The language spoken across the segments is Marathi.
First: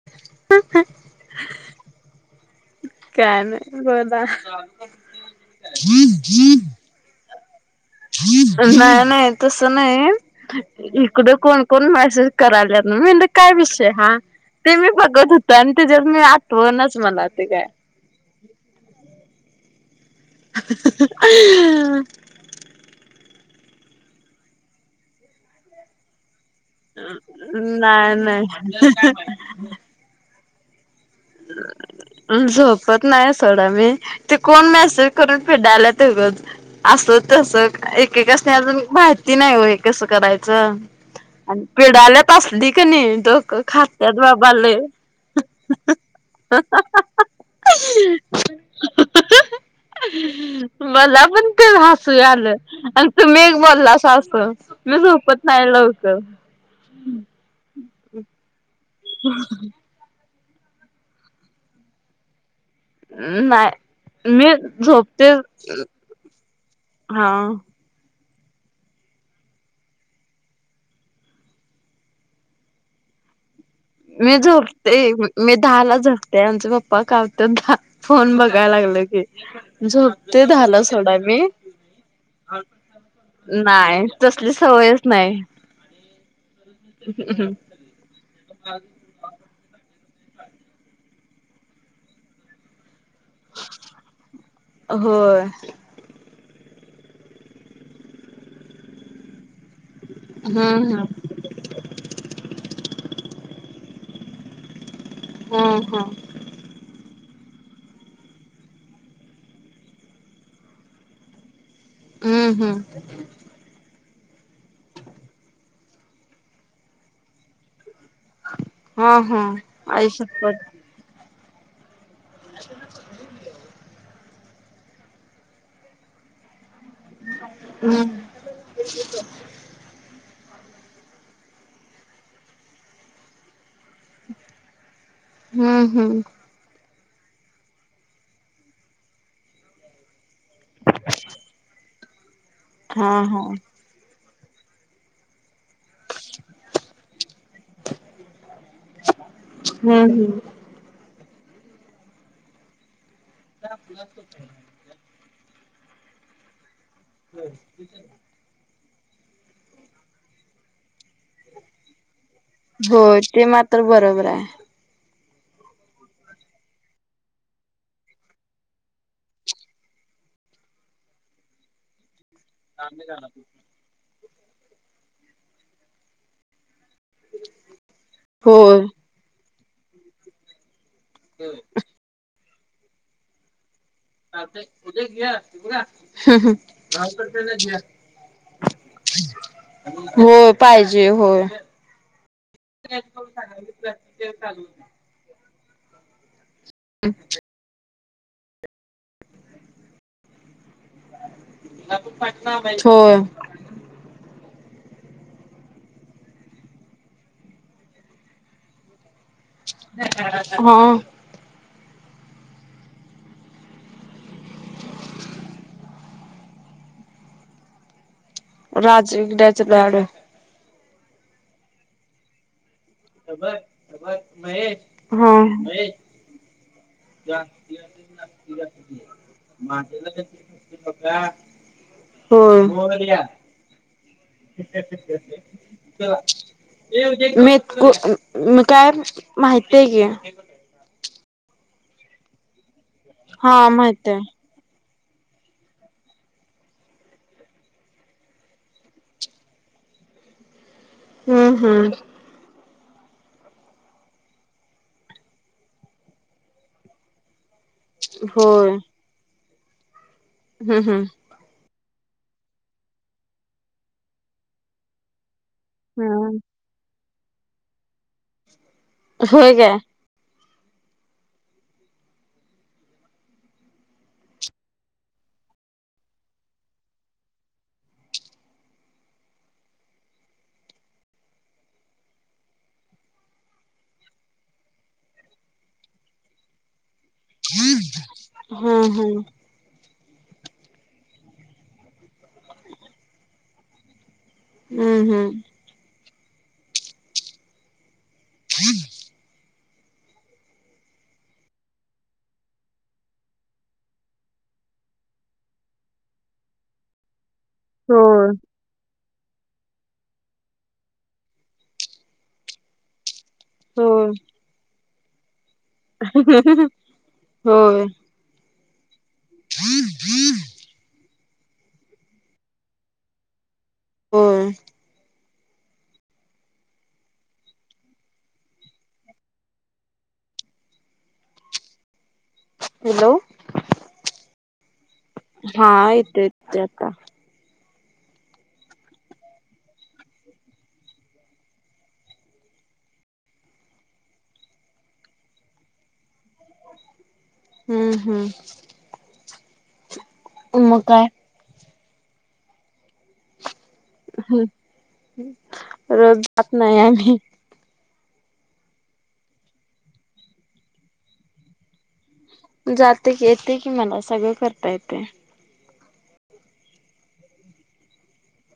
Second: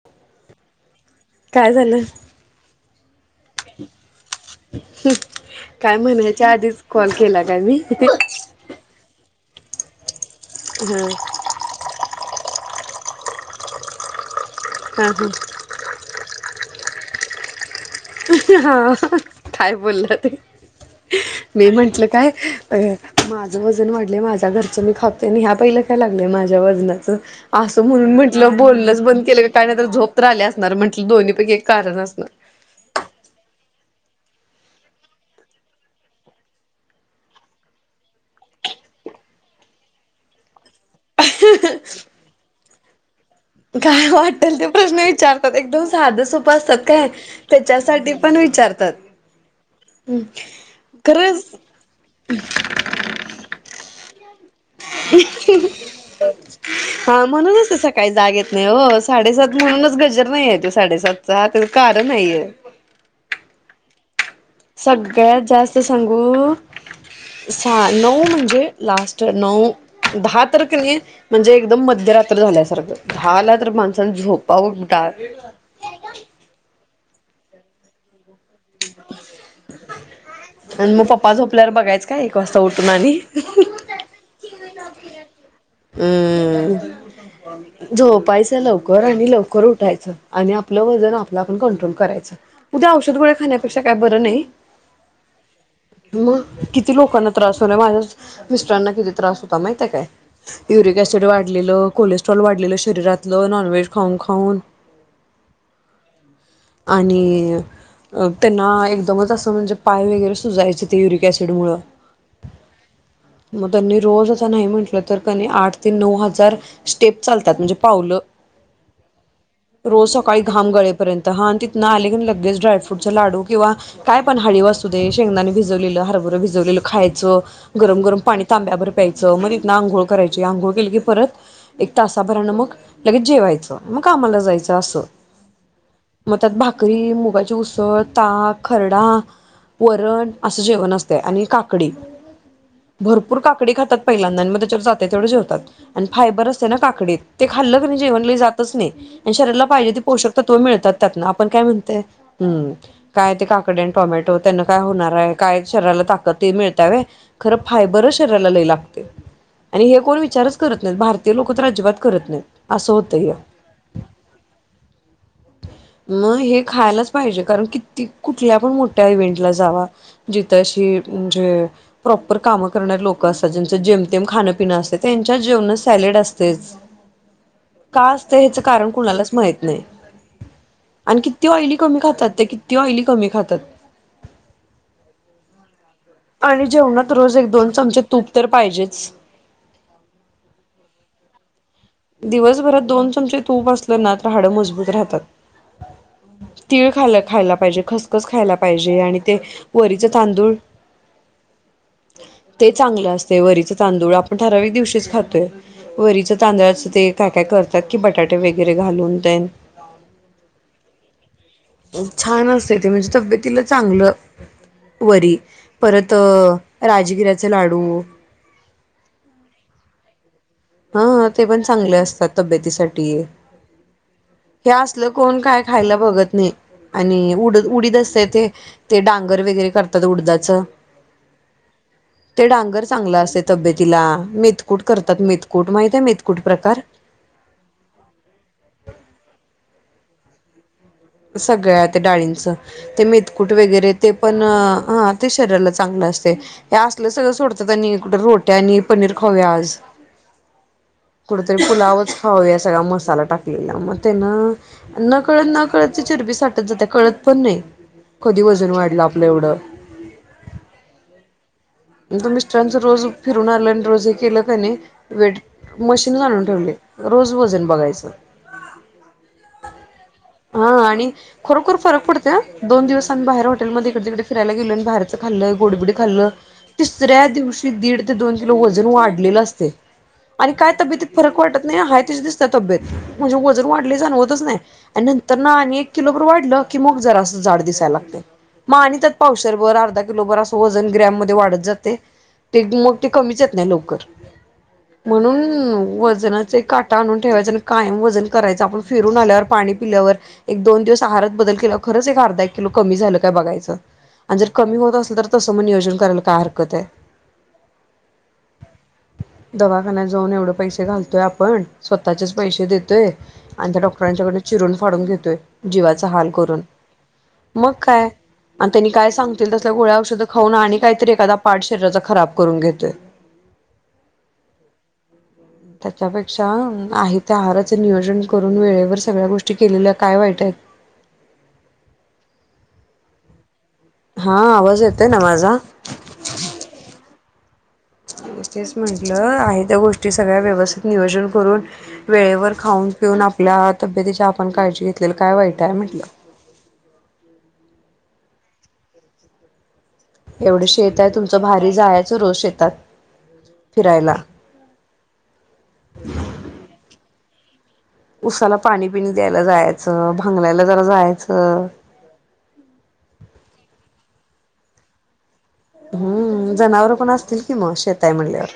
[unintelligible] काय झालं? काय नाही बोला. काय म्हणायच्या आधीच कॉल केला का मी? नाही नाही तस हा नाही इकडं कोण कोण मेसेज कराल्यात, मी म्हटल काय विषय हा ते मी हा बघत होतो आणि तेच्यात मी आठवनाच मला ते काय. हा काय बोललं ते मी म्हंटलं काय. हे माझं वजन वाढलय, माझ्या घरचं मी खातोय, आणि ह्या बाईला काय लागलय माझ्या वजनाच, अस नाही म्हणून म्हटलं नाही बोलणच बंद केलं काही नाही तर झोप तर आली असणार म्हटल दोन्ही अ झोप. फोत नाही सोडा मी, ते कोण मेसेज करत पिडाल्यात गत. असं तसं एकेकासनी, अजून माहिती नही ओ, हे कसं करायचं? आणि पिडाल्यात असली कणी [unintelligible] काय बाबा वाटल ते लय प्रश्न विचारतात, एकदम साधं सोप प असतात काय, त्याच्यासाठी पण विचारतात. मला खरंच पण काय हसू आल. तुम्ही एक बोलासा अस मी झोपत नाही लवकर. हां, म्हणूनच सकाळी जाग येत नाही ओ, साडेसात म्हणूनच गजर नही याच्यात. साडे सातचा त्याच कारण हाय य. नाय मी. झोपते सगळ्यात जास्त सांगू, हा सा, नऊ म्हणजे लास्ट नऊ, दहा तर कणी म्हणजे एकदम मध्यरात्र झाल्यासारखं, दहाला तर माणसान झोपाव कुठं दहा ला झोपतेय, आमचा पप्पा कावत्यात [unintelligible] फोन बघायला लागल की, झोपतेय दहा ला, आणि मग सोडा पप्पा मी. झोपल्यावर बघायचं काय एक वाजता उठून आणि नाय, तसली सवयच नाय. हम्म, झोपायचं लवकर आणि लवकर उठायचं. आणि आपलं वजन, आपलं आपण, कंट्रोल करायचं, उद्या औषध गोळ्या खाण्यापेक्षा काय बरं नही. होय म किती लोकांना त्रास होलाय, माझ्या च मिस्टरांना किती त्रास होता, माहितीये काय? युरिक हम्म ऍसिड वाढलेलं, कोलेस्ट्रॉल वाढलेलं शरीरातलं, नॉनव्हेज खाऊन खाऊन. हम्म ह्म. आणि त्यांना, एकदमच असं, म्हणजे पाय वगैरे सुजायचें, ते युरिक ऍसिड मुळं. हम्म हम्म. म त्यांनी रोज असं नाही म्हटलंत तर क नाई, आठ ते नऊ हजार, स्टेप चालतात, म्हणजे पावलं. हा हा आई रोज सकाळी शपथ घाम गळे पर्यंत हं तिथंन आले की लगेच ड्रायफ्रूटचा लाडू किंवा काय पण हळीव असू दे, शेंगदाने भिजवलेलं, हरभरं भिजवलेलं खायचं, हम्म गरम-गरम पाणी तांब्याभर प्यायचं, मदी ना आंघोळ करायची, आंघोळ केली की परत, एक तासाभरानं मग लगेच जेवायचं. म कामला जायचं असं, हम्म हम्म मग त्यात भा करी, मुगाचे उसळ, ताक, खरडा, वरण असं जेवण असतया आणि काकडी, हा भरपूर हा काकडी खातात पहिल्यांदा, म त्याच्यावर जाते तेवढ जेवतात आणि फायबर असते ना काकडीत, ते खाल्लं क नीं जेवण लई जातच नही. आणि शरीराला पाहिजे, ते हम्म पोषक हम्म तत्व मिळतात. आपण काय म्हणतय, हम्म काय ते काकडी न टोमॅटो त्यांन काय होणार हाय? काय शरीराला ताकद ते मिळत व्हय, खरं फायबरच शरीराला लई लागतय. आणि हे कोण विचारच करत नहीत, भारतीय लोकं तर अजिबात करत नहीत. हो, ते मात्र बरोबर हाय. [inaudible] म हे खायलाच पाहिजे, कारण किती, कुठल्या पण मोठ्या इव्हेंटला जावा जिथ अशी, म्हणजे प्रॉपर कामं करणारे लोकं असतात, ज जेम तेम खांनपिण असत, त्यांच्या जेवनात सॅलेड असतेच. का असतं, ह्याच होय कारण कुणालाच माहित नाही. आणि किती ऑइली कमी खातात ते. किती ऑइली कमी खातात. ह ते उद्या ग आणि जेवणात रोज एक दोन चमचे तूप तर पाहिजेच. [unintelligible] [unintelligible] हो पाहिजे होय. दिवसभरात दोन चमचे तूप असलं ना, तरहाडं मजबूत राहतात. तिळ खा खायला पाहिजे. खस खस खायला पाहिजे. आणि ते वरीचं तांदूळ ते चांगलं होय असतेय वरीच तांदूळ. आपण ठरावीक दिवशीच खातोय. वरीचं तांदळाचं ते काय काय करतात की, बटाटे वगैरे घालून त्यान. ह. छान असते ते. म्हणजे तब्येतीला चांगलं. वरी. परत राजगिऱ्याचे लाडू. राजगिऱ्याचे लाडू. ह, ते पण चांगले असतात. तब्येतीसाठी. हे असलं हा कोण काय खायला बघत नाही. आणि उड उडीद असत ते. ते डांगर वगैरे करतात उडदाचं. ते डांगर होय. चांगलं असते तब्येतीला मेतकूट करतात. मेत मेतकु मे काय माहितेय की. सगळ्या त्या डाळींचं. ते मेथकूट हा वगैरे माहित ते आहे पण ह ते शरीराला चांगलं असतेय. हे असलं सगळं सोडतात. आणि कुठं रोट्या आणि पनीर खाऊया आज. कुठतरी हम्म हम्म पुुलावच खाउया सगळा मसाला टाकलेला. म त्यानं नकळत नकळत चिरबी साठत जाते. कळत पण नाही. कधी होय वजन वाढलं आपलं एवढं. हम्म हम्म. म तो मिस्टरांच रोज फिरून आलं आणि रोज हे केलं का नाही वेट मशीन हम्म आणुन ठेवलय. रोज वजन बघायचं. होय काय? हा आणि खरोखर फरक पडते अ. दोन दिवस आम्ही बाहेर हॉटेलमध्ये इकडे तिकडे फिरायला गेलो. बाहेरच खाल्लं. गोडीबीडी खाल्लं तिसऱ्या दिवशी दीड ते दोन किलो वजन वाढलेलं असतय. आणि काय तब्यतीत फरक वाटत नाही. हाय तशीच दिसते तब्येत. म्हणजे वजन वाढलय जाणवतच नाय. आणि नंतर ना आणि एक किलो भर वाढलं की मग जरा असं जाड दिसायला लागते. मग हम्म आणि त्यात हम्म पावशे भर अर्धा किलोर भर असं वजन ग्रॅममध्ये वाढत जात. ते. ते मग कमीच येत नाही लवकर. हम्म हम्म म्हणून वज चा एक काटा आणून ठेवायचा. आणि कायम वजन करायचं. आपण फिरून आल्यावर. पाणी पिल्यावर. एक दोन दिवस आहारात बदल केला वर. खरंच एक अर्धा एक किलो कमी झालं काय बघायचं. आणि जर कमी होत असल त. तसं मग नियोजन करायला काय हारकत आहे. हो. ह [inaudible] दवाखान्यात जाऊन एवढं पैसे घालतोय आपण. स्वतःचेच पैसे देतोय. आणि त्या होय डॉक्टरांच्याकडन चिरून फाडून घेतोय. जीवाचा हाल करून. मग होय काय? आणि त्यांनी काय सांगतील तसल्या गोळ्या औषधं खाऊन. आणि काहीतरी एखादा पार्ट शरीराचा खराब करून घेतोय. होय. ह [unintelligible] त्याच्यापेक्षा आहे त्या आहाराच नियोजन करून वेळेवर सगळ्या गोष्टी केलेल्या काय वाईट आहेत. हॅलो हा आवाज येतोय ना माझा हा येतो येतो आता तेच म्हंटलं आहे त्या गोष्टी सगळ्या व्यवस्थित नियोजन करून वेळेवर खाऊन पिऊन आपल्या तब्येतीची आपण काळजी घेतलेली काय वाईट आहे म्हटलं हम्म हम्म एवढ मग शेत काय आहे तुमच भारी जायाच रोज शेतात फिरायला. हम्म रोज जात नाही आम्ही उसाला पाणी बीणी द्यायला जायांचं. भांगलायला जरा जायांचं. जातोय की येतय की मला सगळं करता येतय. हम्म जनावर पण असतील कि मग शेत आहे म्हणल्यावर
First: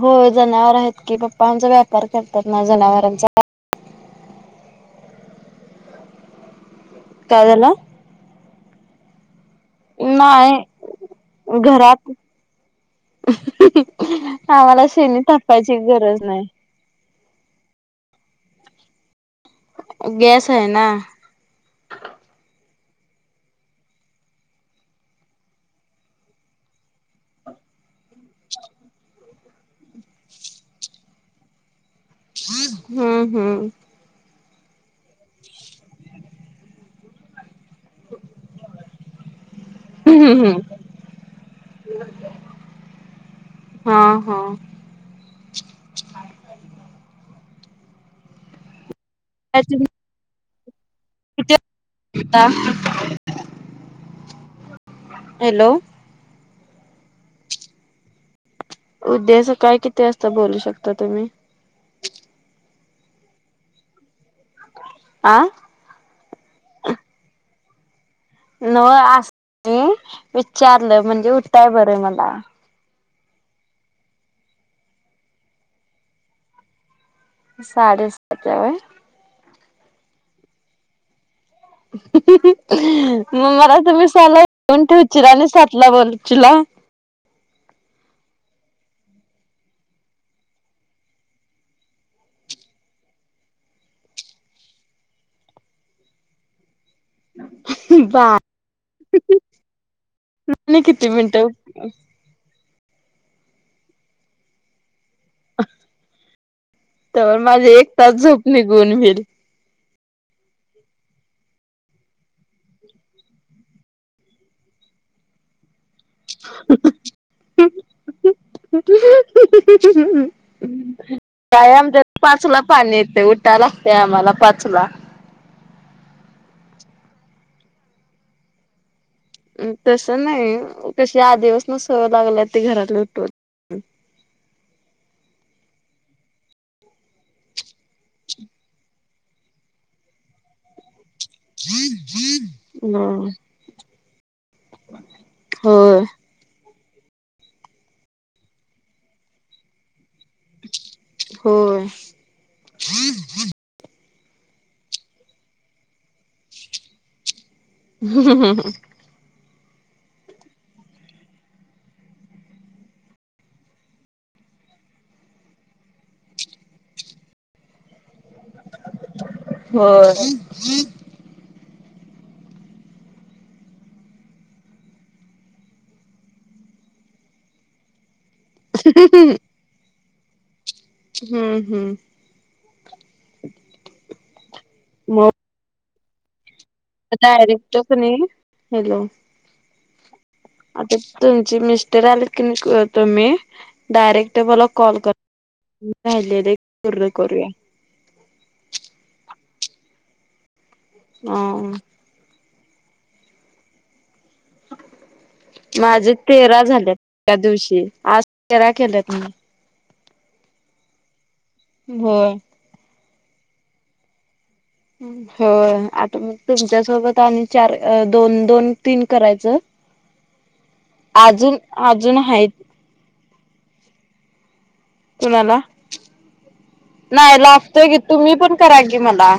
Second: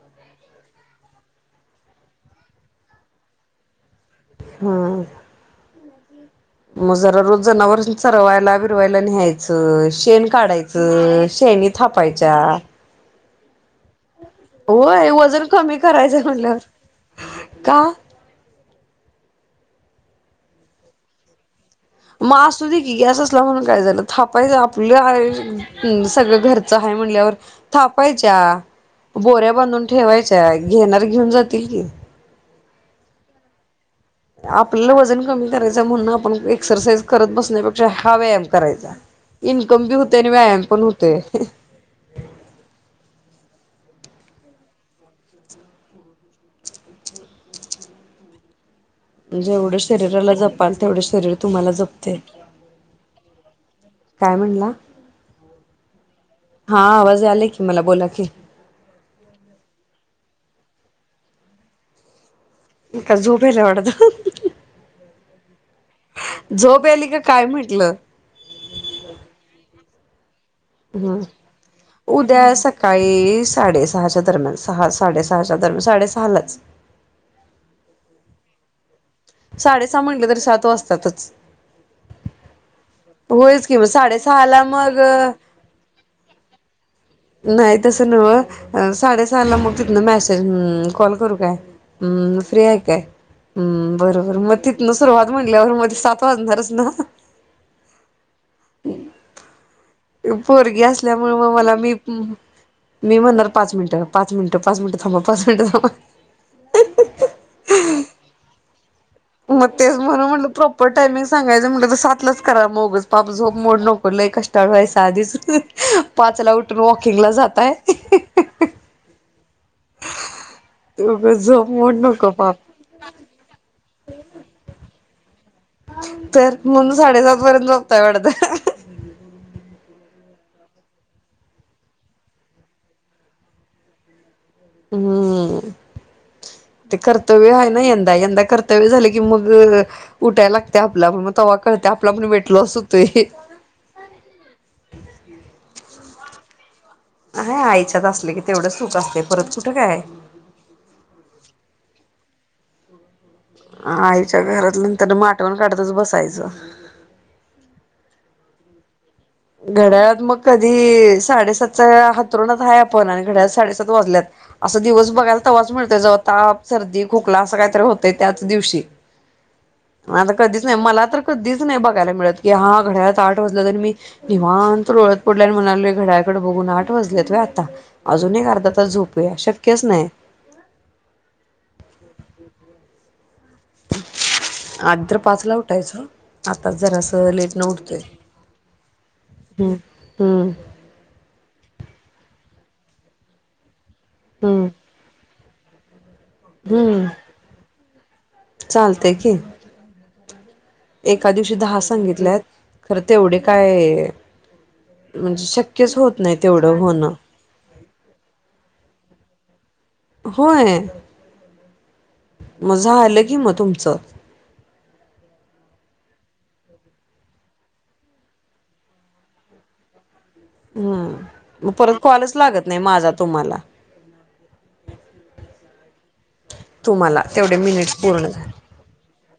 होय जनावर आहेत की पप्पा आमच व्यापार करतात ना जनावरांचा हा हा मग जरा रोज काय झाला? जनावरासनी चरवायला बिरवायला न्हाय च शेण नाही काढायचं शेणी घरात थापायच्या. आम्हाला व्हय शेणी वजन थापायची कमी करायचं गरज हाय नाही. म्हणल्यावर का? गॅस आहे ना म असू दे की गॅस असला म्हणून काय झालं थापायचं आपल हाय हम् सगळं घरचं हाय म्हणल्यावर थापायच्या बोऱ्या बांधून ठेवायच्या घेणार घेऊन जातील की हम्म हम्म आपल वजन कमी करायच म्हणुन आपण एक्सरसाइज करत बसण्या हा व्यायाम करायचा इन्कम बी होतय आणि हम्म व्यायाम पण होतेय. हा हा जेवढ किती शरीराला जपाल तेवढ शरीर तुम्हाला जपतय. वाजता काय म्हणला हॅलो हा आवाज यांलाय की मला बोला की उद्याचा काय किती वाजता बोलु शकता तुम्ही का झोप याल्या वाटत. आं. झोप यायलीय का काय म्हटलं. नव असुदी विचारलं म्हणजे उटाय बरं मला. काही साडे सहाच्या दरम्यान सहा साडे सहाच्या दरम्यान साडे सहालाच साडे सहाच्या व्हय साडेसहा म्हटल तरी सात वाजत्यातच. मग होयच कि मला मग तुमी सहाला साडेसहाला उठवून मग ठेवचीला आणि सातला बोलचीला. नाही तसं न्हव. साडेसहाला मग तिथन मॅसेज कॉल करू काय हम्म. फ्री हाय काय? हम्म बरोबर मग तिथन सुरुवात म्हटल्यावर मध्ये सात वाजणारच नव्ह बा आणि पोरगी किती असल्यामुळ मिनिटं मग मला बी हम्म मी म्हणणार पाच मिनटं पाच मिनिटं पाच मिनटं थांबा पाच मिनिटं थांबा तवर माजी एक तास झोप निघून व्हील. मग तेच म्हणून म्हटलं प्रॉपर टायमिंग सांगायचं म्हटलं तर, सातलाच करा मगच पाप झोप मोड नको लय कष्ट [unintelligible] आधीच पाचला उठून वॉकिंगला जाताय. ह्ह्हमम ह्हणं, उगच झोप काय मोड आमच्यात नको पाप पाचला पाणी येतय, उठाय लागतय, आम्हाला पाचला. तर, म्हणून साडेसात पर्यंत झोपताय वाटत. तसं नही, कशी आदिपासनच सवय लागली, ते घरातले उठवत हम्म. ते कर्तव्य हायना यंदा, यंदा कर्तव्य झाले की, मग उठाय लाग त आपलपण, म तवा कळत, आपला पण वेट लॉस होतोय. हम्म होय. हां, आईच्यात असले की, तेवढं सुख असते, परत कुठं काय? होय. आईच्या घरात नंतर म आटवण काढतच बसायचं. हं हं हं. घड्याळात मग कधी, साडेसातचा आतरूणात हाय आपण आणि घड्याळात साडेसात वाजल्यात. असं दिवस बघायला तवाच मिळतोय, जवा ताप, सर्दी, खोकला असं काहीतर होत य त्याच दिवशी, होय. म आता कधीच नही, मला तर कधीच नाही बघायला मिळत, की हां घड्याळात आठ वाजल्यात, अन् मी निवांत लोळत पडल्या आणि म्हणायलोय घड्याळाकड बघून, आठ वाजल्यात, व्हय आता, अजून अर्धा तास झोपूया, शक्यच नाय. हम्म हम्म. आदी तर मग पाचला, उठायच. आताच जरास लेट न डायरेक्ट उठतेय, कणी हॅलो हम् हम्म. आता तुमचे मिस्टर आलेत की, तुम्ही डायरेक्ट मला हम्म कॉल कर राहिलेले, हम्म. पूर्ण करूया. चालतय की. एका अ दिवशी दहा सांगितल्यात, खरं तेवढे काय? म्हणजे शक्यच माझे होत नाही, तेरा तेवढं झालेत होणं. त्या दिवशी, आज तेरा केल्यात मी. होय. हो. म झालं की, म तुमचं. होय, आता मग तुमच्यासोबत आणि चार अं दोन-दोन, तीन करायचं. हम्म, अजून म परत अजून कॉलच आहेत लागत नही, माझा तुम्हाला. कुणाला? तुम्हाला नाही तेवढे लागतोय मिनिट्स की, पूर्ण तुम्ही झाले पण करा की मला.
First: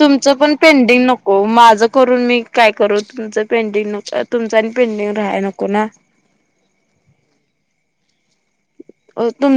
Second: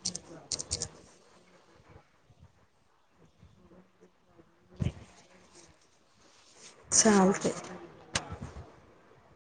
तुमचं पण पेंडिंग नको, माझं करून मी काय करू? तुमचं पेंडिंग न त्यात तुमचा अन पेंडिंग राहाय, नको ना. चालतंय. अं तुम